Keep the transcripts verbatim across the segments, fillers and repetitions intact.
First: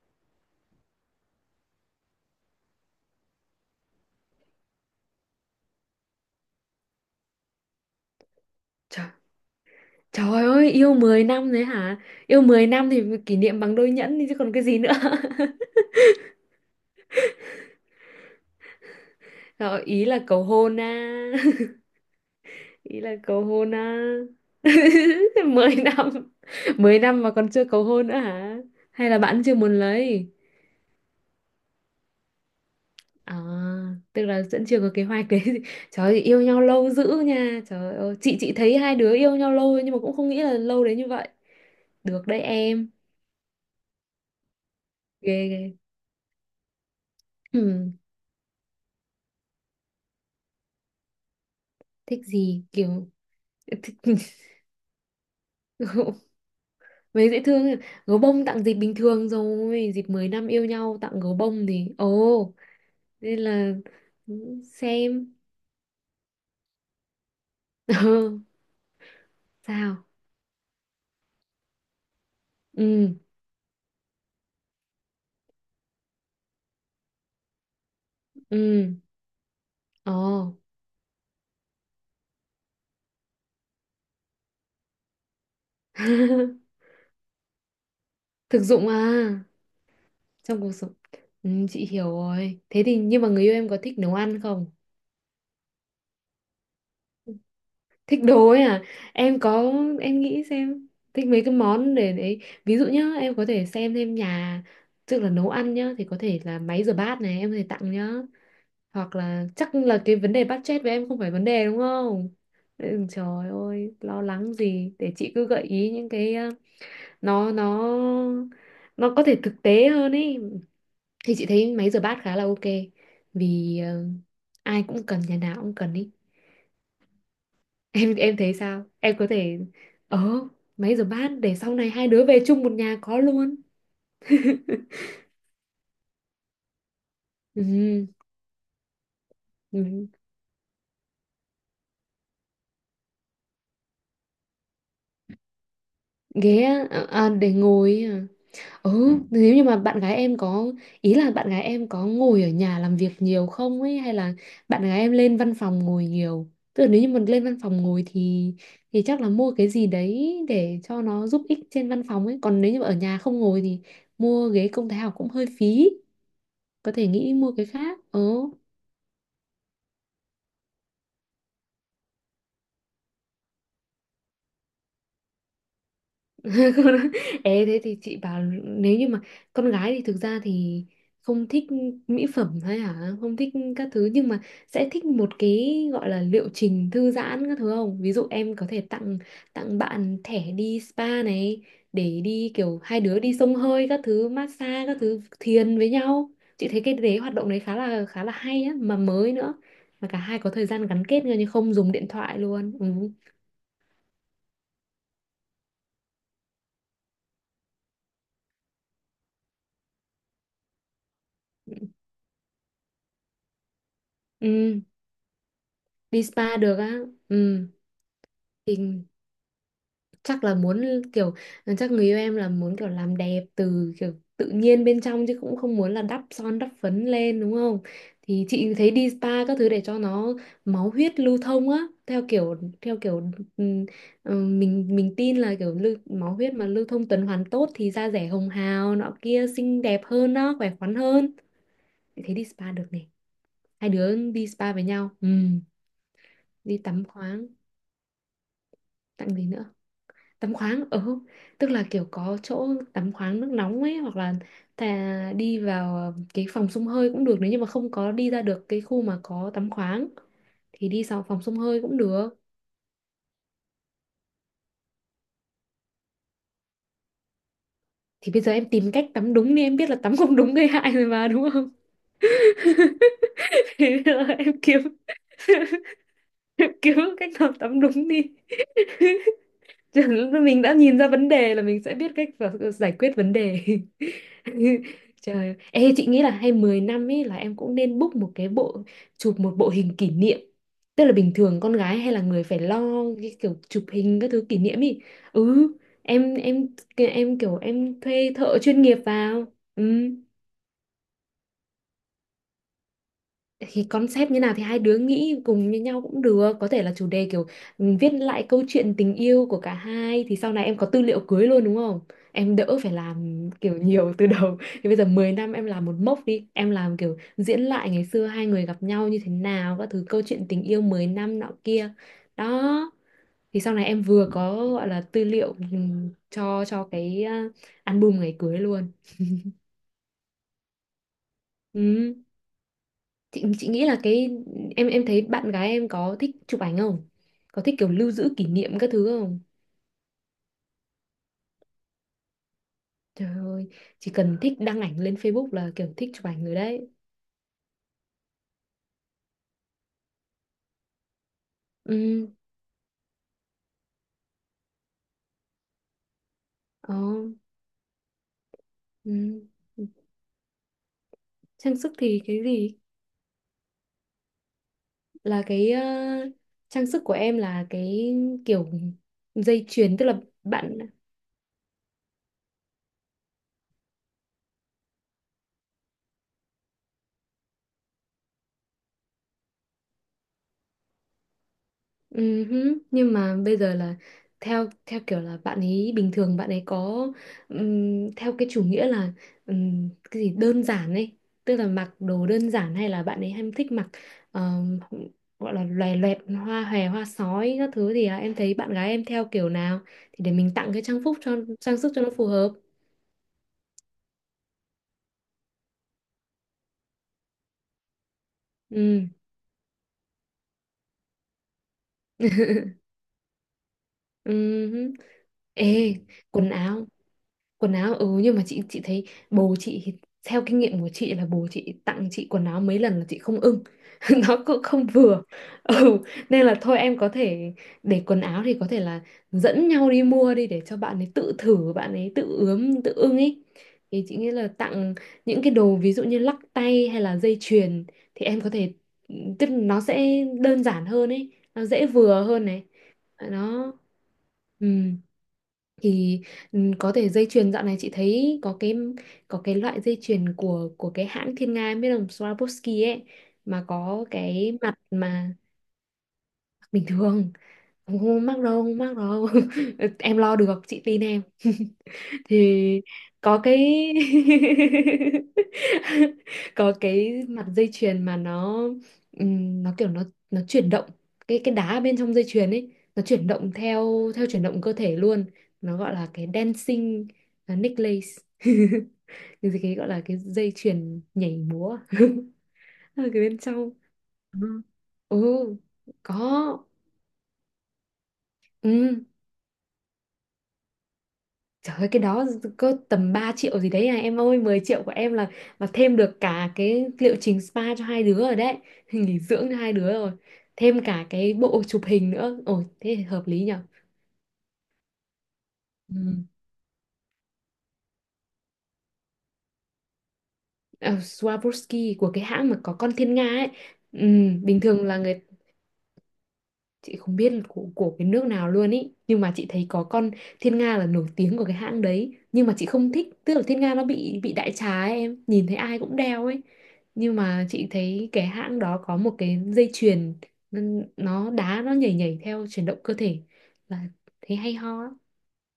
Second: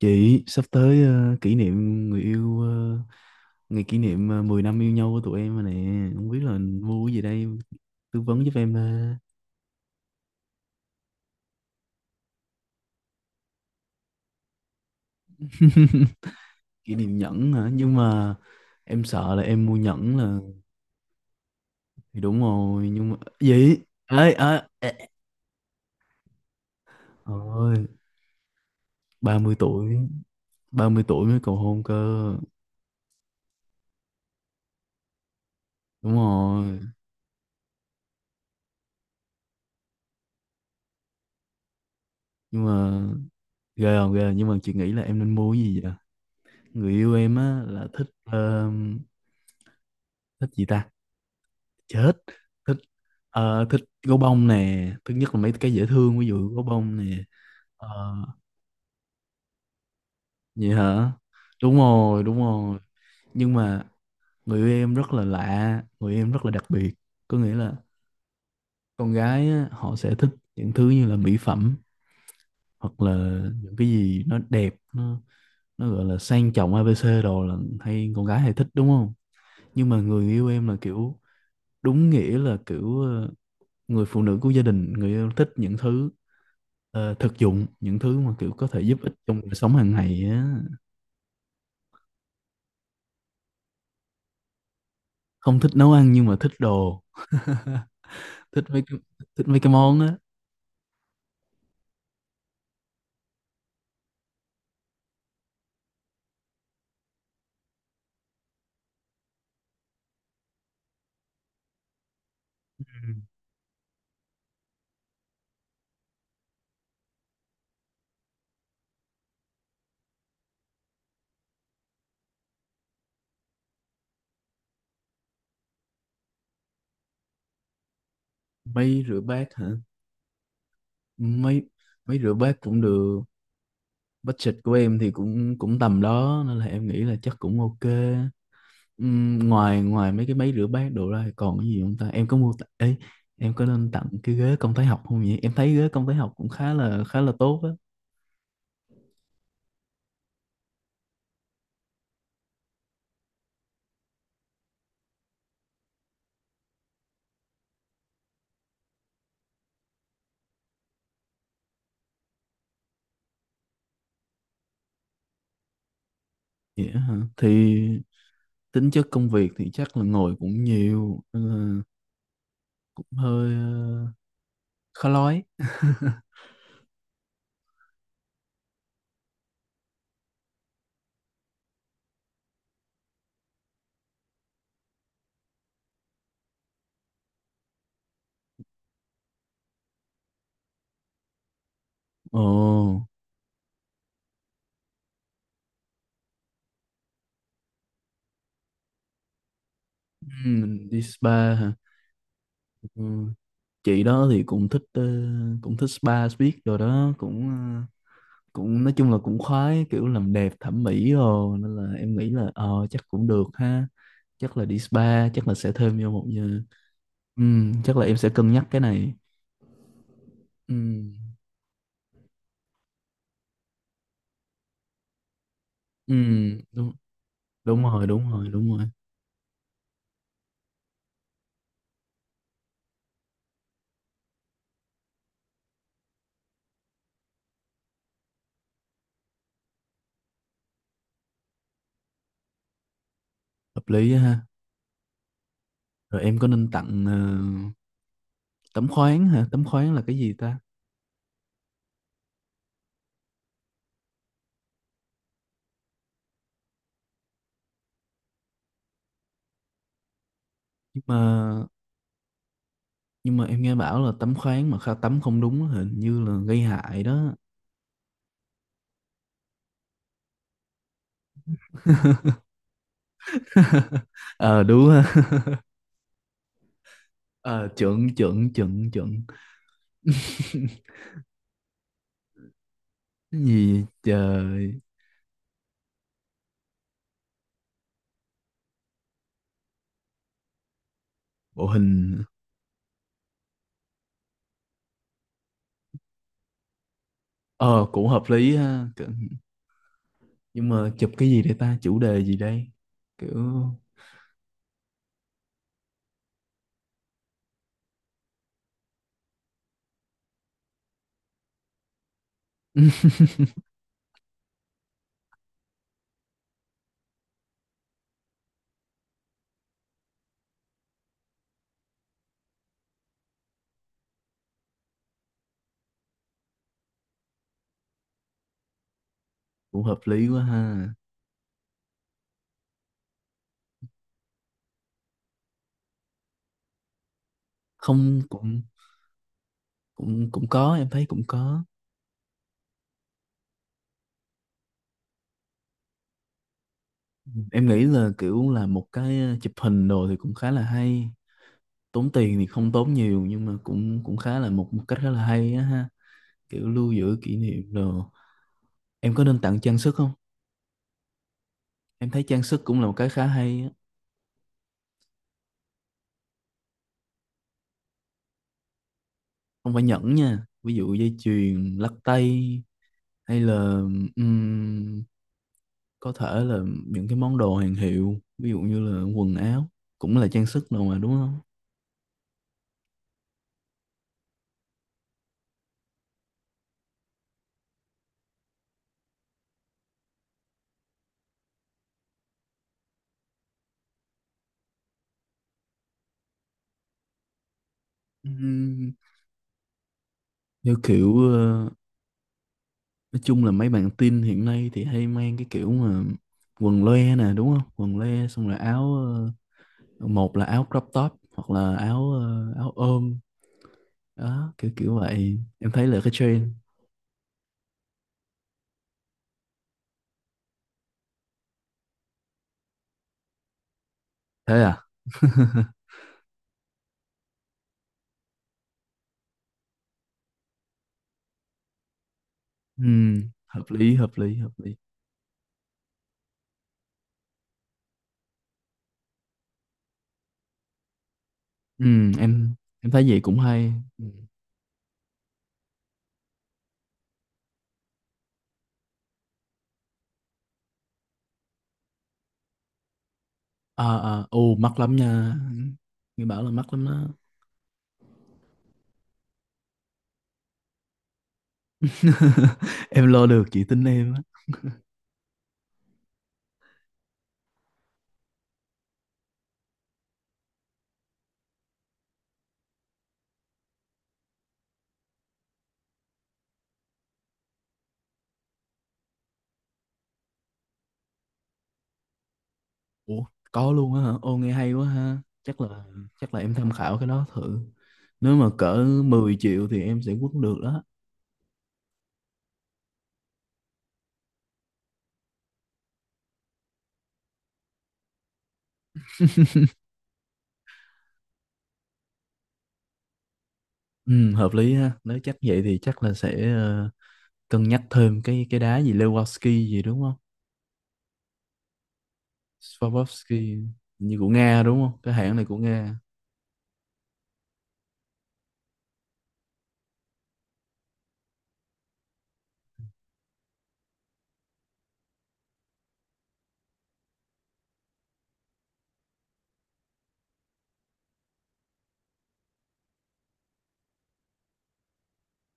Chị sắp tới ờ, kỷ niệm người yêu, ờ, ngày kỷ niệm ờ, mười năm yêu nhau của tụi em rồi nè, không biết là mua cái gì đây, tư vấn giúp em ờ. Trời, trời ơi, yêu mười năm đấy hả? Yêu mười năm thì kỷ niệm bằng đôi nhẫn đi chứ còn cái gì nữa. Kỷ niệm nhẫn hả? Nhưng mà em sợ là em mua Rồi, ý nhẫn là là, cầu hôn á. thì đúng rồi Ý nhưng mà là cầu hôn gì á. ấy à, Mười năm. Mười năm mà còn chưa cầu ôi, hôn nữa hả? Hay là bạn chưa ba mươi muốn tuổi, lấy? ba mươi tuổi mới cầu hôn cơ. À, tức là vẫn chưa có kế hoạch đấy. Trời Đúng ơi, yêu nhau rồi lâu dữ nha. Trời ơi, chị chị thấy hai đứa yêu nhau lâu nhưng mà cũng không nghĩ là lâu đến như vậy. Được đấy nhưng em. mà ghê không ghê à? Nhưng mà chị nghĩ là em nên Ghê mua cái ghê. gì vậy? Người yêu em á là Ừ, thích, ờ, thích gì ta, chết, thích gì thích, kiểu. ờ, thích Thích... gấu bông nè, thứ nhất là mấy cái dễ thương, ví dụ gấu bông nè. Mấy dễ thương, Ờ, gấu bông tặng dịp bình thường rồi dịp mới năm yêu Vậy nhau hả? tặng gấu bông Đúng thì rồi, đúng ồ rồi. nên Nhưng là mà ừ, người yêu em rất là xem. lạ, người yêu em rất là đặc biệt. Có nghĩa là Ờ, con gái á, họ sao sẽ thích những thứ như là mỹ phẩm, hoặc là ừ những cái gì nó đẹp, nó nó gọi là sang trọng, A ABC đồ, là hay con gái hay thích đúng ừ không? Nhưng mà ồ. người yêu em là kiểu đúng nghĩa là kiểu, ờ, người phụ nữ của gia đình, người yêu thích những thứ, ờ, thực dụng, những thứ mà kiểu Thực có thể dụng giúp ích trong à, đời sống hàng ngày trong á. cuộc sống. Ừ, chị hiểu rồi thế thì nhưng mà người yêu em có thích nấu ăn không? Không thích nấu ăn nhưng mà thích đồ, Thích đồ ấy thích mấy à, cái, em thích mấy cái có, món á. em nghĩ xem, thích mấy cái món để đấy. Ví dụ nhá, em có thể xem thêm nhà, tức là nấu ăn nhá thì có thể là máy rửa bát này em có thể tặng nhá, hoặc là chắc là cái vấn đề budget với em không phải vấn đề đúng không? Ừ, Ừ. trời ơi lo lắng gì để chị cứ gợi ý những cái ờ, nó nó nó có thể thực tế hơn ý, thì chị thấy máy rửa bát khá là ok, vì ờ, ai cũng cần nhà nào cũng cần ý. em em thấy sao, Máy em rửa có bát thể, hả? ờ máy rửa bát để máy sau này hai máy đứa rửa về bát chung một cũng nhà có được. luôn. Budget của em thì cũng cũng tầm đó, nên là em nghĩ là chắc cũng ok. Ừ, Ừm, ngoài ừ. ngoài mấy cái máy rửa bát đồ ra thì còn cái gì không ta? Em có mua t- ấy, em có nên tặng cái ghế công thái học không vậy? Em thấy ghế công thái học cũng Ghế khá á, à, là khá à, là để tốt á. ngồi ý à. Ừ, nếu như mà bạn gái em có, ý là bạn gái em có ngồi ở nhà làm việc nhiều không ấy hay là bạn gái em lên văn phòng ngồi nhiều. Tức là nếu như mình lên văn phòng ngồi thì thì chắc là mua cái gì đấy để cho nó giúp ích trên văn phòng ấy, còn nếu như mà ở nhà không ngồi thì mua ghế công thái học cũng hơi phí, Vậy có á thể hả? nghĩ mua cái Thì khác. Ừ. tính chất công việc thì chắc là ngồi cũng nhiều, nên cũng hơi, ờ, khó nói. Ê, thế thì chị bảo nếu như mà con gái thì thực ra thì không thích mỹ phẩm hay hả không thích các thứ nhưng mà sẽ thích một cái gọi là liệu trình thư giãn các thứ không, ví dụ em có thể tặng, tặng bạn thẻ đi spa này, để đi kiểu hai Ồ. đứa đi xông hơi các thứ massage các thứ thiền với nhau, chị thấy cái đấy hoạt động đấy khá là khá là hay á mà mới nữa, mà cả hai có thời gian ừm, Đi gắn kết nhau nhưng spa hả? không dùng điện thoại luôn. Ừ, Ừ, chị đó thì cũng thích, ờ, cũng thích spa biết rồi đó, cũng, ờ, cũng nói chung là cũng khoái kiểu làm đẹp thẩm mỹ rồi, nên là em nghĩ là ờ chắc cũng được ha. Chắc là đi ừ. spa, chắc là sẽ thêm vô Đi một spa giờ. được á. Ừ Ừm, chắc là em sẽ cân nhắc cái thì này. chắc là muốn Ừm. kiểu ờ, chắc người yêu em là muốn kiểu làm đẹp từ kiểu tự nhiên bên trong chứ cũng không muốn là đắp ừm, son đắp đúng phấn lên đúng không? đúng rồi, đúng Thì rồi, chị đúng rồi. thấy đi spa các thứ để cho nó máu huyết lưu thông á, theo kiểu theo kiểu ừm, ừm, mình mình tin là kiểu lưu, máu huyết mà lưu thông tuần hoàn tốt thì da dẻ hồng hào nọ kia xinh đẹp hơn đó, khỏe khoắn hơn. Chị thấy đi spa được này, Hợp hai lý đứa á ha. đi spa với nhau. Ừm, rồi, em có nên đi tặng, tắm ờ, khoáng, tắm khoáng tặng hả? gì Tắm nữa, khoáng là cái gì tắm ta? khoáng ừ, tức là kiểu có chỗ tắm khoáng nước nóng ấy hoặc là ta đi vào cái phòng xông hơi cũng được, nếu như mà không có đi ra được cái khu mà có tắm khoáng thì nhưng đi mà vào phòng xông hơi cũng được. nhưng mà em nghe bảo là tắm khoáng mà kha tắm không đúng á, hình như là gây hại đó. Thì bây giờ em tìm cách tắm đúng đi, em biết là tắm không đúng gây hại rồi mà đúng không? Thế bây giờ em ờ kiếm Đúng ha. em kiếm cách nào ờ tắm đúng Chuẩn, đi. chuẩn, chuẩn, chuẩn. Mình đã nhìn ra vấn đề là mình sẽ biết cách và giải quyết vấn Cái đề. gì trời. Trời ơi. Ê chị nghĩ là hay mười năm ấy là em cũng nên book một cái bộ, chụp một bộ hình kỷ niệm, tức là bình thường Bộ con gái hay hình. là người phải lo cái kiểu chụp hình các thứ kỷ niệm ý. Ừ, em em em kiểu ờ em Cũng hợp thuê lý thợ chuyên ha. nghiệp Kiểu- vào. Ừ Nhưng mà chụp cái gì đây ta, chủ đề gì đây, kiểu... thì concept như nào thì hai đứa nghĩ cùng với nhau cũng được, có thể là chủ đề kiểu, ừ, viết lại câu chuyện tình yêu của cả hai thì sau này em có tư liệu cưới luôn đúng không? Em đỡ phải làm kiểu nhiều từ đầu. Thì bây giờ mười năm em làm một mốc đi, em làm kiểu diễn lại ngày xưa hai người gặp nhau như thế nào các thứ câu chuyện tình yêu mười năm nọ kia. Đó, thì sau này em vừa có gọi là tư liệu ừ, cho cho cái ờ, album ngày cưới luôn. cũng hợp lý quá ha. Ừ, chị chị nghĩ là cái em em thấy bạn gái em có thích chụp ảnh không, có thích kiểu lưu Không, giữ kỷ cũng, niệm các thứ không? cũng cũng có, em thấy cũng có. Trời ơi, chỉ cần thích đăng ảnh lên Facebook là kiểu thích chụp ảnh rồi đấy. Em nghĩ là kiểu là một cái, ờ, chụp hình đồ thì cũng khá là hay. Tốn Ừ tiền thì không tốn nhiều, nhưng mà cũng cũng khá là một, một cách khá là hay á ha, kiểu lưu ờ giữ kỷ niệm đồ. Em có nên ừ. tặng trang sức không? Trang sức Em thấy thì cái trang sức gì, cũng là một cái khá hay á. là cái ờ, trang sức của em là cái kiểu dây Không phải chuyền tức nhẫn là nha, ví bạn. dụ dây chuyền, lắc tay, hay là, ừm, có thể là những cái món đồ hàng hiệu, ví dụ như là quần áo cũng là trang sức đồ mà đúng không? Ừ hứ, nhưng mà bây giờ là theo theo kiểu là bạn ấy bình thường bạn ấy có ừm, theo cái chủ nghĩa là ừm, cái gì đơn giản ấy, tức là mặc đồ đơn giản hay là bạn ấy hay thích mặc ờm, gọi là loè loẹt hoa hòe hoa sói các thứ thì à, em thấy bạn gái Ừm, em theo kiểu nào thì để mình tặng theo cái trang phục kiểu, cho, ờ, trang sức cho nó phù hợp. nói chung là mấy bạn teen hiện nay thì hay mang cái kiểu mà quần loe nè đúng không? Quần loe xong rồi áo, Ừ ờ, một là áo crop top hoặc là áo, ờ, áo ôm. ừ Đó kiểu hứ. kiểu vậy, em thấy Ê là cái trend. quần áo, quần áo ừ nhưng mà chị chị thấy bố chị thì- theo kinh nghiệm của chị là bố chị tặng chị quần áo mấy lần là chị không ưng. Nó Thế cũng à? không vừa. Ừ nên là thôi em có thể, để quần áo thì có thể là dẫn nhau đi mua đi để cho bạn ấy tự thử, bạn ấy tự ướm Ừ, tự ưng ấy. hợp lý, Thì hợp chị nghĩ lý, là hợp lý. tặng những cái đồ ví dụ như lắc tay hay là dây chuyền thì em có thể, ừ, tức là nó sẽ đơn giản hơn ấy, nó Ừ, dễ vừa hơn em này, em thấy vậy cũng hay. nó Ừ. ừ. Thì ừ, có thể dây chuyền dạo này chị thấy có cái, có cái loại dây chuyền của của cái hãng Thiên Nga em biết không, Swarovski ấy, mà À, có à, ồ cái mặt mắc lắm nha, mà nghe bảo là mắc lắm bình đó. thường không, không mắc đâu, không mắc đâu. Em lo được chị tin em. Thì Em lo có được chị cái tin em á. có cái mặt dây chuyền mà nó ừm, nó kiểu nó nó chuyển động, cái cái đá bên trong dây chuyền ấy nó chuyển động theo theo chuyển động cơ thể luôn, nó gọi là cái dancing uh, necklace. Cái gì- cái gọi là cái dây chuyền nhảy múa ở cái Ủa, bên trong. có luôn á hả? Ô nghe Ừ. hay quá ha. Ừ chắc là có chắc là em tham khảo cái đó thử, nếu mà cỡ ừ. mười triệu thì em sẽ quất được đó. Trời ơi cái đó có tầm ba triệu gì đấy à em ơi, mười triệu của em là là thêm được cả cái liệu trình spa cho hai đứa rồi đấy. Nghỉ dưỡng cho hai đứa rồi, thêm cả cái bộ chụp hình nữa ồ thế thì hợp lý nhở. Ừ, hợp lý ha. Nếu chắc vậy thì chắc là Ừ. sẽ, ờ, cân nhắc thêm cái cái đá gì Lewandowski gì đúng không? À, Swarovski của cái hãng mà có con thiên nga ấy. Swarovski, Ừ, như của bình Nga đúng thường là không, cái người, hãng này của Nga. chị không biết là của, của cái nước nào luôn ý, nhưng mà chị thấy có con Thiên Nga là nổi tiếng của cái hãng đấy nhưng mà chị không thích, tức là Thiên Nga nó bị bị đại trà ấy, em nhìn thấy ai cũng đeo ấy. Nhưng mà chị thấy cái hãng đó có một cái dây chuyền nó nó đá nó nhảy nhảy theo chuyển động cơ thể, là thấy hay ho á.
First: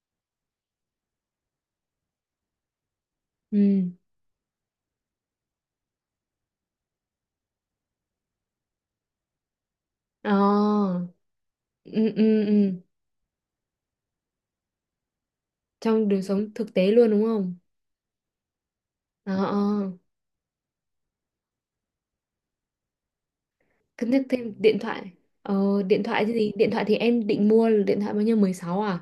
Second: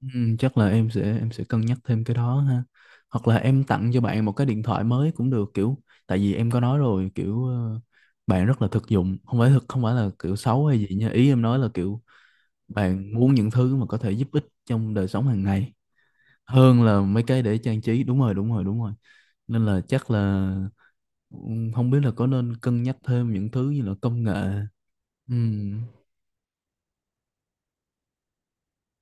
Ừ, chắc là em sẽ em sẽ cân nhắc thêm cái đó ha. Hoặc là em tặng Ừ cho bạn một cái điện thoại mới cũng được, kiểu tại vì em có nói rồi kiểu, ờ, bạn rất là thực dụng, không phải thực, không phải là ờ kiểu xấu hay gì nha, ý em nói là kiểu ừ, ừ, ừ. bạn muốn những thứ mà có thể giúp ích trong đời sống hàng ngày Trong đời sống thực hơn tế là luôn mấy đúng cái không. để trang trí. Đúng rồi, đúng rồi, đúng rồi, Ờ ờ. nên là chắc là, ừ, không biết là có nên cân nhắc thêm những thứ như là Cân nhắc công thêm nghệ. điện thoại. Ừm. Ờ điện thoại thì gì, điện thoại thì em định mua là điện thoại bao nhiêu, mười sáu à?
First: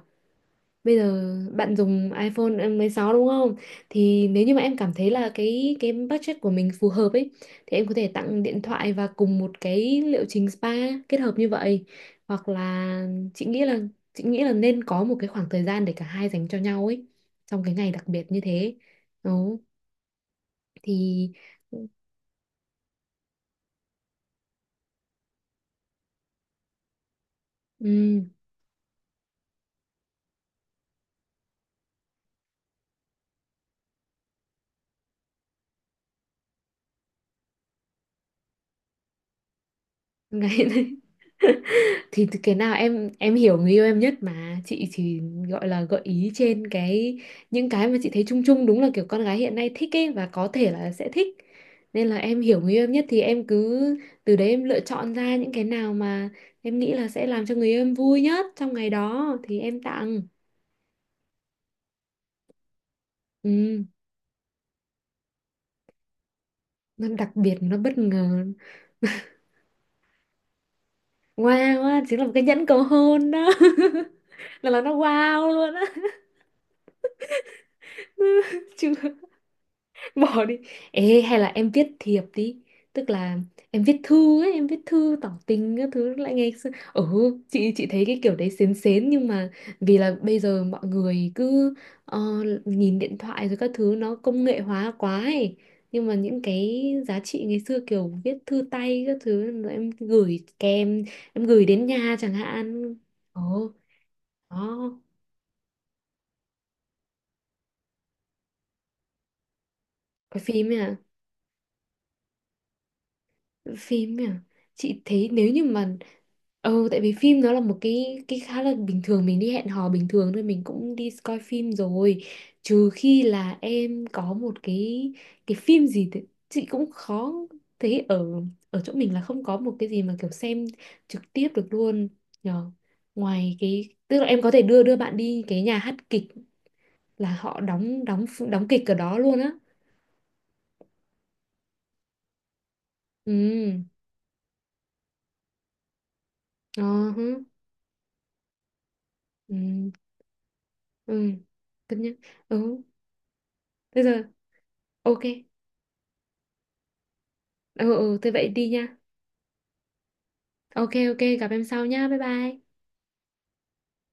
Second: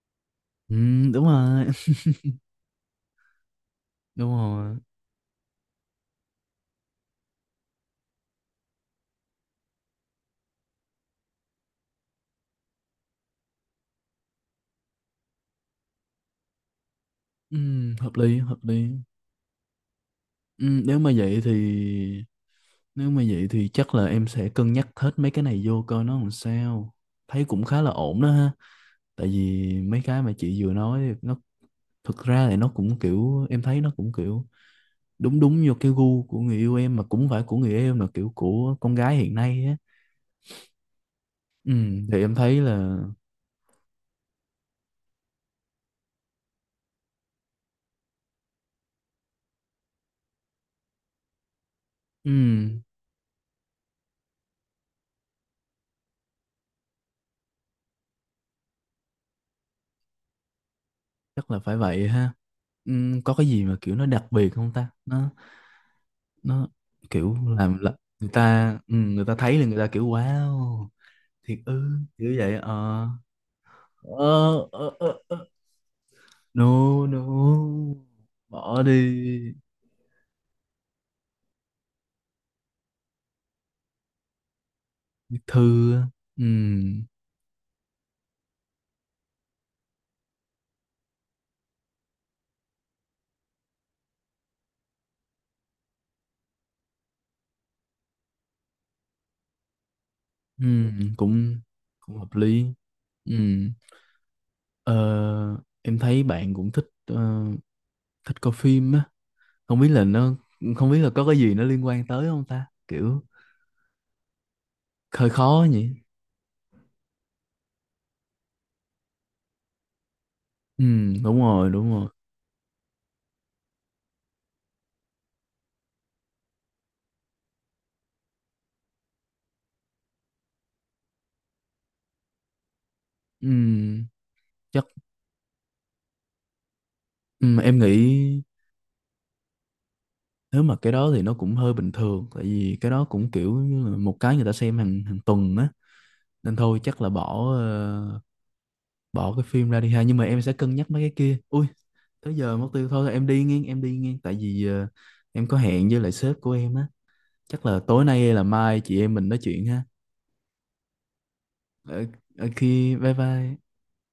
Bây ừm, Đúng giờ rồi, bạn dùng iPhone mười sáu đúng không? Thì đúng nếu như mà rồi. em cảm thấy là cái cái budget của mình phù hợp ấy thì em có thể tặng điện thoại và cùng một cái liệu trình spa, kết hợp như vậy. Hoặc là chị nghĩ là chị nghĩ là nên có một cái khoảng thời gian để cả hai dành cho nhau ấy, trong cái ngày Ừm, đặc hợp biệt lý, như hợp thế. lý. Đó Ừm, nếu mà thì vậy thì nếu mà vậy thì chắc là em sẽ cân nhắc hết mấy cái này vô coi nó làm sao. Thấy cũng khá là ổn ừm, đó ha. Tại vì mấy cái mà chị vừa nói thì nó, thực ra thì nó cũng kiểu em thấy nó cũng kiểu đúng đúng vô cái gu của người yêu em, mà cũng không phải của người yêu em, là kiểu của con gái hiện nay á. ngày. Ừm, thì Thì em cái thấy nào là, em em hiểu người yêu em nhất mà chị chỉ gọi là gợi ý trên cái những cái mà chị thấy chung chung đúng là kiểu con gái hiện nay thích ấy và có thể là sẽ thích, nên là em hiểu người ừm, yêu em nhất thì em cứ từ đấy em lựa chọn ra những cái nào mà em nghĩ là sẽ làm cho người yêu em vui nhất trong ngày đó thì em tặng. chắc là phải vậy ha. Ừm, có cái gì mà Ừ kiểu nó đặc biệt không ta? Nó nó nó đặc kiểu biệt nó làm là bất người ngờ, ta, ừ, người ta thấy là người ta kiểu wow, thiệt wow ư, á chính là một kiểu cái vậy nhẫn cầu ờ hôn đó. ờ là là ờ nó ờ. wow luôn á. No no, bỏ đi. Chưa. Bỏ đi. Ê hay là em viết thiệp đi, tức là em viết thư ấy, em viết thư tỏ tình các Thư, thứ lại ừ, ngày xưa. Ừ chị chị thấy cái kiểu đấy xến xến nhưng mà vì là bây giờ mọi người cứ ờ, nhìn điện thoại rồi các thứ nó công nghệ hóa quá ấy, nhưng mà những cái giá trị ngày xưa kiểu viết thư tay các thứ rồi em gửi ừ, kèm, em cũng gửi đến cũng nhà hợp chẳng lý. hạn. Ừ. Ồ đó. ờ, em thấy bạn cũng thích, ờ, thích coi phim á. không biết là nó Coi phim Không ấy, biết là có cái gì nó liên quan tới không ta, kiểu phim nhỉ, chị hơi thấy nếu khó như nhỉ. mà ừ tại vì phim nó là một cái cái khá là bình thường, mình đi hẹn hò bình thường thôi mình Ừ, cũng đi coi đúng rồi, phim đúng rồi. rồi, trừ khi là em có một cái cái phim gì thì chị cũng khó thấy ở ở chỗ mình là không có một cái gì mà kiểu xem trực tiếp được luôn, nhờ ngoài cái Ừ, tức là em có thể đưa chắc. đưa bạn đi cái nhà hát kịch là Ừ, họ em đóng đóng nghĩ đóng kịch ở đó luôn á. nếu mà cái đó thì nó cũng hơi bình thường, tại vì cái đó cũng kiểu Ừ như là một cái người ta xem hàng hàng tuần á, nên thôi ờ chắc là uh bỏ, ờ, bỏ cái phim ra đi ừ ha, nhưng mà em sẽ cân nhắc mấy cái ừ kia ui. cân nhắc Tới giờ mất ừ. tiêu, thôi em đi nghe, em đi Thế nghe, giờ tại vì, ờ, ok. em có hẹn với lại sếp của em á. Chắc là Ừ, tối ừ, nay thế hay là vậy đi mai nha. chị em mình nói chuyện ha. Ok, ok, gặp em sau Ở, nha. Bye ở bye. khi bye bye.